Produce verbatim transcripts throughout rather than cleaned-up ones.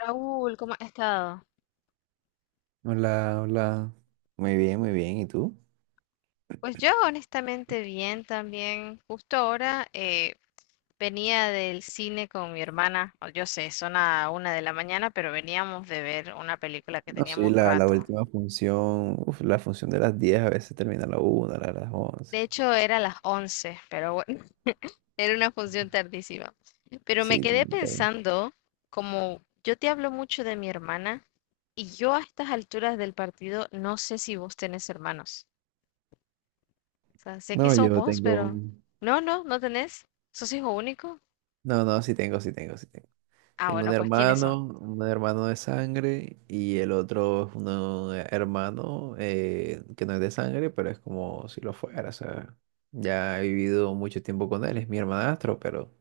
Raúl, ¿cómo has estado? Hola, hola. Muy bien, muy bien. ¿Y tú? Pues yo honestamente bien también. Justo ahora eh, venía del cine con mi hermana. O Yo sé, son a una de la mañana, pero veníamos de ver una película que No, sí, teníamos la, la rato. última función, uf, la función de las diez a veces termina a la una a las once. De hecho, era las once, pero bueno, era una función tardísima. Pero me Sí, quedé tengo- pensando, como yo te hablo mucho de mi hermana, y yo a estas alturas del partido no sé si vos tenés hermanos. Sea, sé que no, sos yo vos, tengo, pero... un- No, no, no tenés. ¿Sos hijo único? no, no, sí tengo, sí tengo, sí tengo. Ah, Tengo un bueno, pues ¿quiénes son? hermano, un hermano de sangre y el otro es un hermano eh, que no es de sangre, pero es como si lo fuera, o sea, ya he vivido mucho tiempo con él, es mi hermanastro, pero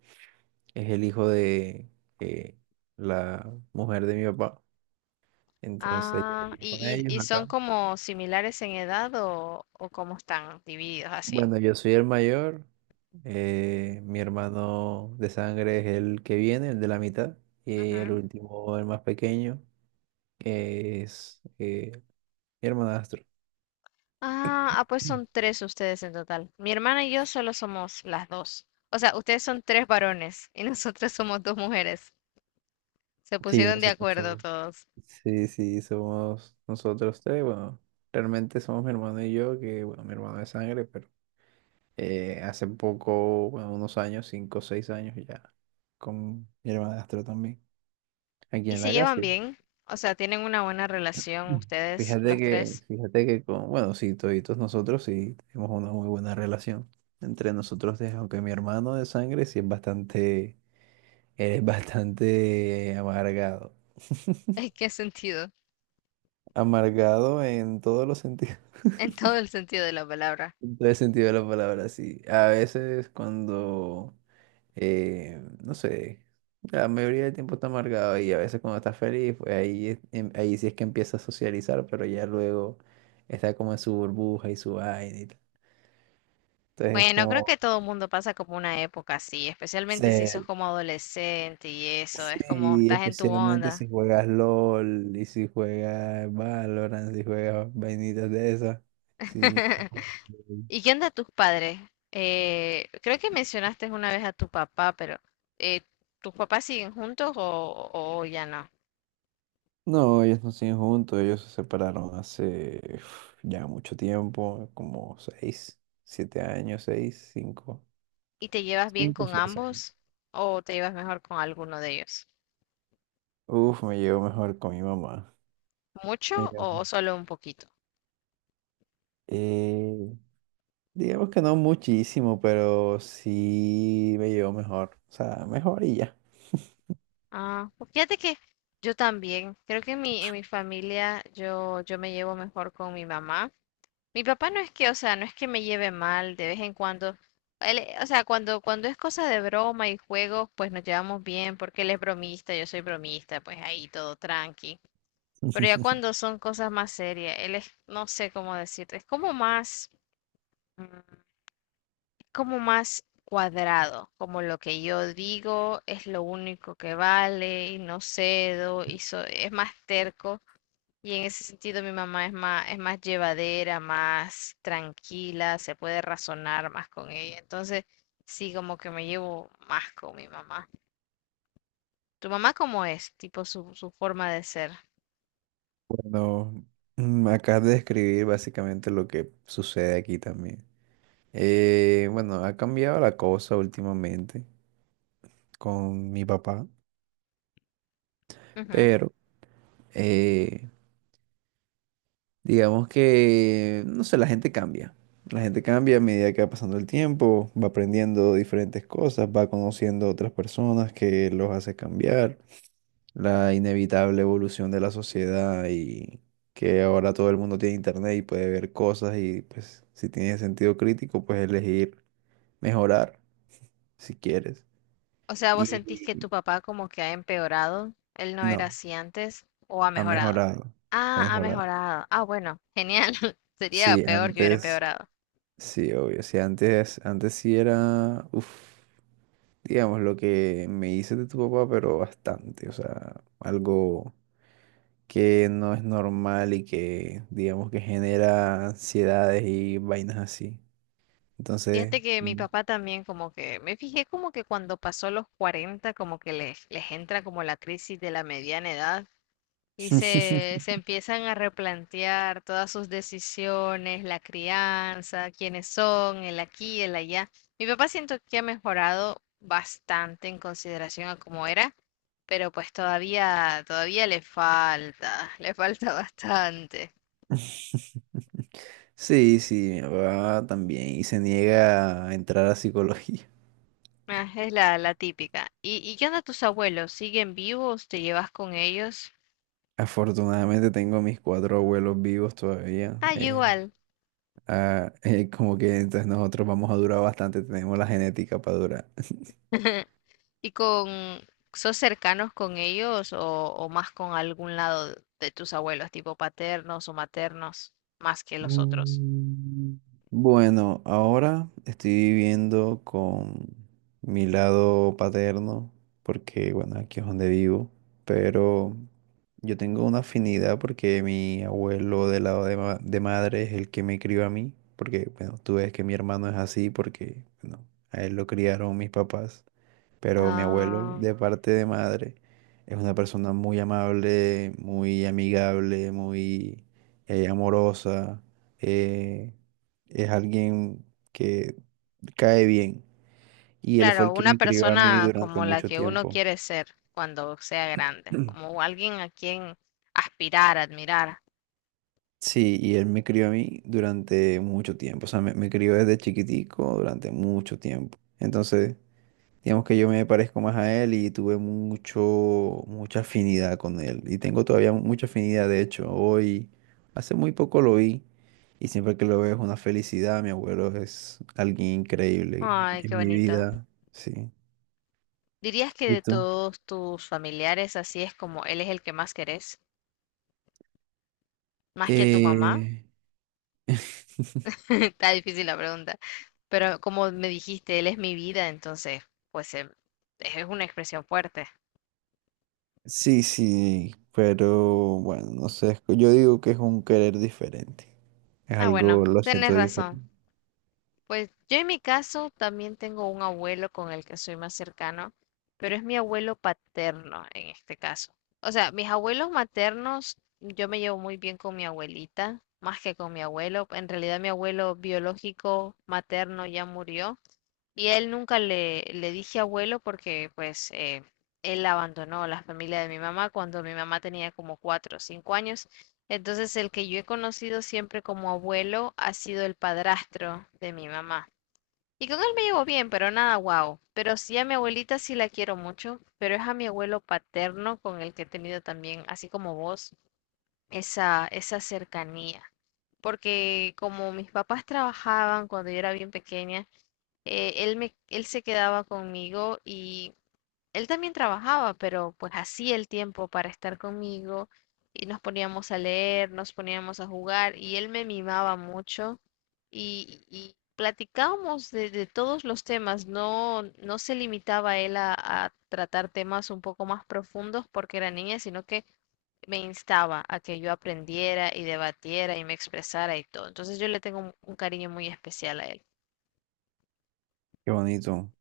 es el hijo de eh, la mujer de mi papá. Entonces yo Ah, vivo con ¿y, ellos y, y son acá. como similares en edad o, o cómo están divididos así? Bueno, yo soy el mayor. Eh, mi hermano de sangre es el que viene, el de la mitad. Y el Ujú. último, el más pequeño, que es eh, mi hermanastro. Ah, ah, pues son tres ustedes en total. Mi hermana y yo solo somos las dos. O sea, ustedes son tres varones y nosotros somos dos mujeres. Se Sí, pusieron de nosotros acuerdo somos. todos. Sí, sí, somos nosotros tres. Bueno, realmente somos mi hermano y yo, que bueno, mi hermano de sangre, pero eh, hace poco, bueno, unos años, cinco o seis años ya, con mi hermanastro también, aquí ¿Y en se la llevan casa. bien? O sea, ¿tienen una buena relación ustedes, Fíjate los que, tres? fíjate que con, bueno, sí, toditos nosotros sí tenemos una muy buena relación entre nosotros, tres, aunque mi hermano de sangre sí es bastante, él es bastante amargado. ¿En qué sentido? Amargado en todos los sentidos, En todo el sentido de la palabra. en todo el sentido de la palabra, sí. A veces cuando, eh, no sé, la mayoría del tiempo está amargado y a veces cuando está feliz, pues ahí, es- em- ahí sí es que empieza a socializar, pero ya luego está como en su burbuja y su vaina y tal. Entonces, Bueno, creo que como, todo el mundo pasa como una época así, especialmente si sos se, como adolescente y eso, es como sí, estás en tu especialmente onda. si juegas LOL y si juegas Valorant, si juegas vainitas de esas. Sí. ¿Y qué onda tus padres? Eh, creo que mencionaste una vez a tu papá, pero eh, ¿tus papás siguen juntos o, o ya no? No, ellos no siguen juntos, ellos se separaron hace uf, ya mucho tiempo, como seis, siete años, seis, cinco. ¿Y te llevas bien Cinco, o con seis años. ambos o te llevas mejor con alguno de ellos? Uf, me llevo mejor con mi mamá. Me ¿Mucho llevo- o solo un poquito? eh, digamos que no muchísimo, pero sí me llevo mejor. O sea, mejor y ya. Ah, pues fíjate que yo también, creo que en mi, en mi familia yo, yo me llevo mejor con mi mamá. Mi papá no es que, o sea, no es que me lleve mal de vez en cuando. Él, eh, o sea, cuando, cuando es cosa de broma y juegos, pues nos llevamos bien, porque él es bromista, yo soy bromista, pues ahí todo tranqui. Pero ya cuando son cosas más serias, él es, no sé cómo decirte, es como más, mm, como más cuadrado, como lo que yo digo es lo único que vale y no cedo, y so- es más terco. Y en ese sentido mi mamá es más, es más llevadera, más tranquila, se puede razonar más con ella. Entonces, sí, como que me llevo más con mi mamá. ¿Tu mamá cómo es? Tipo su, su forma de ser. Bueno, mm, acabas de describir básicamente lo que sucede aquí también. Eh, bueno, ha cambiado la cosa últimamente con mi papá, Ujú. pero eh, digamos que, no sé, la gente cambia. La gente cambia a medida que va pasando el tiempo, va aprendiendo diferentes cosas, va conociendo otras personas que los hace cambiar. La inevitable evolución de la sociedad y que ahora todo el mundo tiene internet y puede ver cosas y pues si tienes sentido crítico, pues elegir mejorar si quieres. O sea, ¿vos sentís que tu Y papá como que ha empeorado? ¿Él no era no, así antes o ha ha mejorado? mejorado, ha Ah, ha mejorado. mejorado. Ah, bueno, genial. Sería Sí, peor que hubiera antes, empeorado. sí, obvio, sí, antes, antes sí era, uff, digamos, lo que me hice de tu papá, pero bastante, o sea, algo que no es normal y que digamos que genera ansiedades y vainas así. Entonces, Fíjate que mi mm. papá también como que, me fijé como que cuando pasó los cuarenta como que les, les entra como la crisis de la mediana edad y se, se empiezan a replantear todas sus decisiones, la crianza, quiénes son, el aquí, el allá. Mi papá siento que ha mejorado bastante en consideración a cómo era, pero pues todavía, todavía le falta, le falta bastante. Sí, sí, mi papá también y se niega a entrar a psicología. Ah, es la, la típica. ¿Y, y qué onda tus abuelos? ¿Siguen vivos? ¿Te llevas con ellos? Afortunadamente tengo a mis cuatro abuelos vivos todavía. Ah, yo eh, igual. Ah, eh, como que entonces nosotros vamos a durar bastante, tenemos la genética para durar. ¿Y con, Sos cercanos con ellos o, o más con algún lado de tus abuelos, tipo paternos o maternos, más que los otros? Mm, Bueno, ahora estoy viviendo con mi lado paterno, porque bueno, aquí es donde vivo, pero yo tengo una afinidad porque mi abuelo del lado de, ma- de madre es el que me crió a mí, porque bueno, tú ves que mi hermano es así porque bueno, a él lo criaron mis papás. Pero mi abuelo, Ah, de parte de madre, es una persona muy amable, muy amigable, muy eh, amorosa. eh, es alguien que cae bien. Y él fue claro, el que una me crió a mí persona durante como la mucho que uno tiempo. quiere ser cuando sea grande, como alguien a quien aspirar, admirar. Sí, y él me crió a mí durante mucho tiempo. O sea, me, me crió desde chiquitico durante mucho tiempo. Entonces, digamos que yo me parezco más a él y tuve mucho, mucha afinidad con él. Y tengo todavía mucha afinidad, de hecho, hoy, hace muy poco lo vi y siempre que lo veo es una felicidad. Mi abuelo es alguien increíble Ay, qué en mi bonito. vida, sí. ¿Dirías que ¿Y de tú? todos tus familiares así es como él es el que más querés, más que a tu mamá? Eh... Está difícil la pregunta, pero como me dijiste, él es mi vida, entonces, pues em, es una expresión fuerte. Sí, sí, pero bueno, no sé, es que yo digo que es un querer diferente. Es Ah, algo, bueno, lo tenés siento razón. diferente. Pues yo en mi caso también tengo un abuelo con el que soy más cercano, pero es mi abuelo paterno en este caso. O sea, mis abuelos maternos, yo me llevo muy bien con mi abuelita, más que con mi abuelo. En realidad mi abuelo biológico materno ya murió. Y a él nunca le, le dije abuelo porque pues eh, él abandonó la familia de mi mamá cuando mi mamá tenía como cuatro o cinco años. Entonces el que yo he conocido siempre como abuelo ha sido el padrastro de mi mamá. Y con él me llevo bien, pero nada guau. Pero sí a mi abuelita sí la quiero mucho, pero es a mi abuelo paterno con el que he tenido también, así como vos, esa, esa cercanía. Porque como mis papás trabajaban cuando yo era bien pequeña, eh, él me, él se quedaba conmigo y él también trabajaba, pero pues hacía el tiempo para estar conmigo y nos poníamos a leer, nos poníamos a jugar y él me mimaba mucho y, y platicábamos de, de todos los temas, no, no se limitaba él a, a tratar temas un poco más profundos porque era niña, sino que me instaba a que yo aprendiera y debatiera y me expresara y todo. Entonces yo le tengo un un cariño muy especial a él. Qué bonito,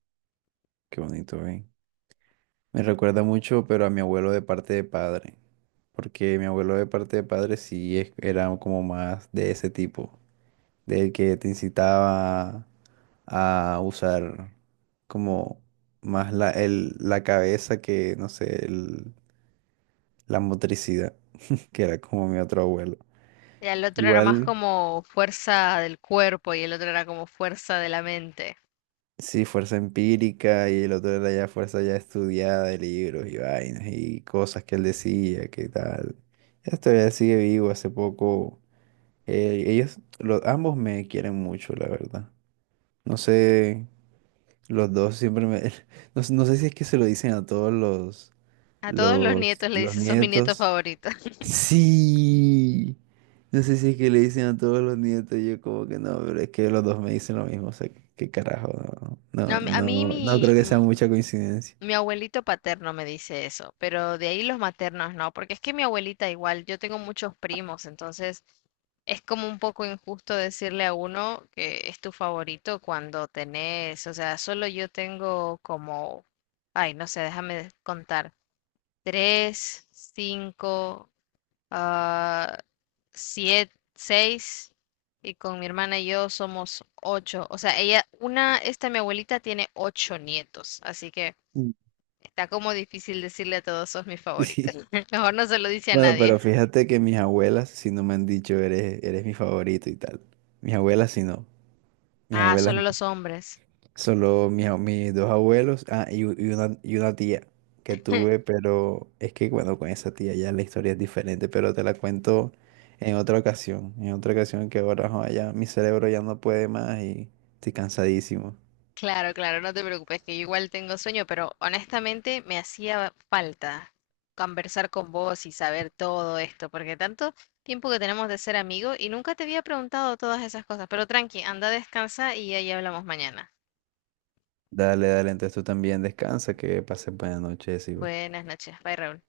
qué bonito, ¿eh? Me recuerda mucho, pero a mi abuelo de parte de padre, porque mi abuelo de parte de padre sí es- era como más de ese tipo, del que te incitaba a usar como más la, el- la cabeza que, no sé, el- la motricidad, que era como mi otro abuelo. Ya el otro era más Igual, como fuerza del cuerpo y el otro era como fuerza de la mente. sí, fuerza empírica y el otro era ya fuerza ya estudiada de libros y vainas y cosas que él decía, que tal. Esto ya sigue vivo, hace poco. Eh, ellos, los, ambos me quieren mucho, la verdad. No sé, los dos siempre me... No, no sé si es que se lo dicen a todos los, A todos los los, nietos le los dice, sos mi nieto nietos. favorito. Sí. No sé si es que le dicen a todos los nietos. Yo como que no, pero es que los dos me dicen lo mismo. O sea, que- qué carajo. No, No, a mí a no, mí no, no mi, creo que sea mi mucha coincidencia. mi abuelito paterno me dice eso, pero de ahí los maternos no, porque es que mi abuelita igual, yo tengo muchos primos, entonces es como un poco injusto decirle a uno que es tu favorito cuando tenés, o sea, solo yo tengo como, ay, no sé, déjame contar, tres, cinco, ah, siete, seis, y con mi hermana y yo somos ocho. O sea, ella, una, esta mi abuelita tiene ocho nietos, así que Mm. está como difícil decirle a todos, sos mi favorita. Sí. Mejor no se lo dice a Bueno, pero nadie. fíjate que mis abuelas si no me han dicho, eres, eres mi favorito y tal. Mis abuelas si no. Mis Ah, abuelas. solo los hombres. Solo mis, a- mis dos abuelos, ah, y, u- y una, y una tía que tuve, pero es que bueno, con esa tía ya la historia es diferente, pero te la cuento en otra ocasión, en otra ocasión que ahora joa, ya mi cerebro ya no puede más y estoy cansadísimo. Claro, claro, no te preocupes, que yo igual tengo sueño, pero honestamente me hacía falta conversar con vos y saber todo esto, porque tanto tiempo que tenemos de ser amigos y nunca te había preguntado todas esas cosas, pero tranqui, anda, descansa y ahí hablamos mañana. Dale, dale, entonces tú también descansa, que pases buenas noches, y Buenas noches, bye Raúl.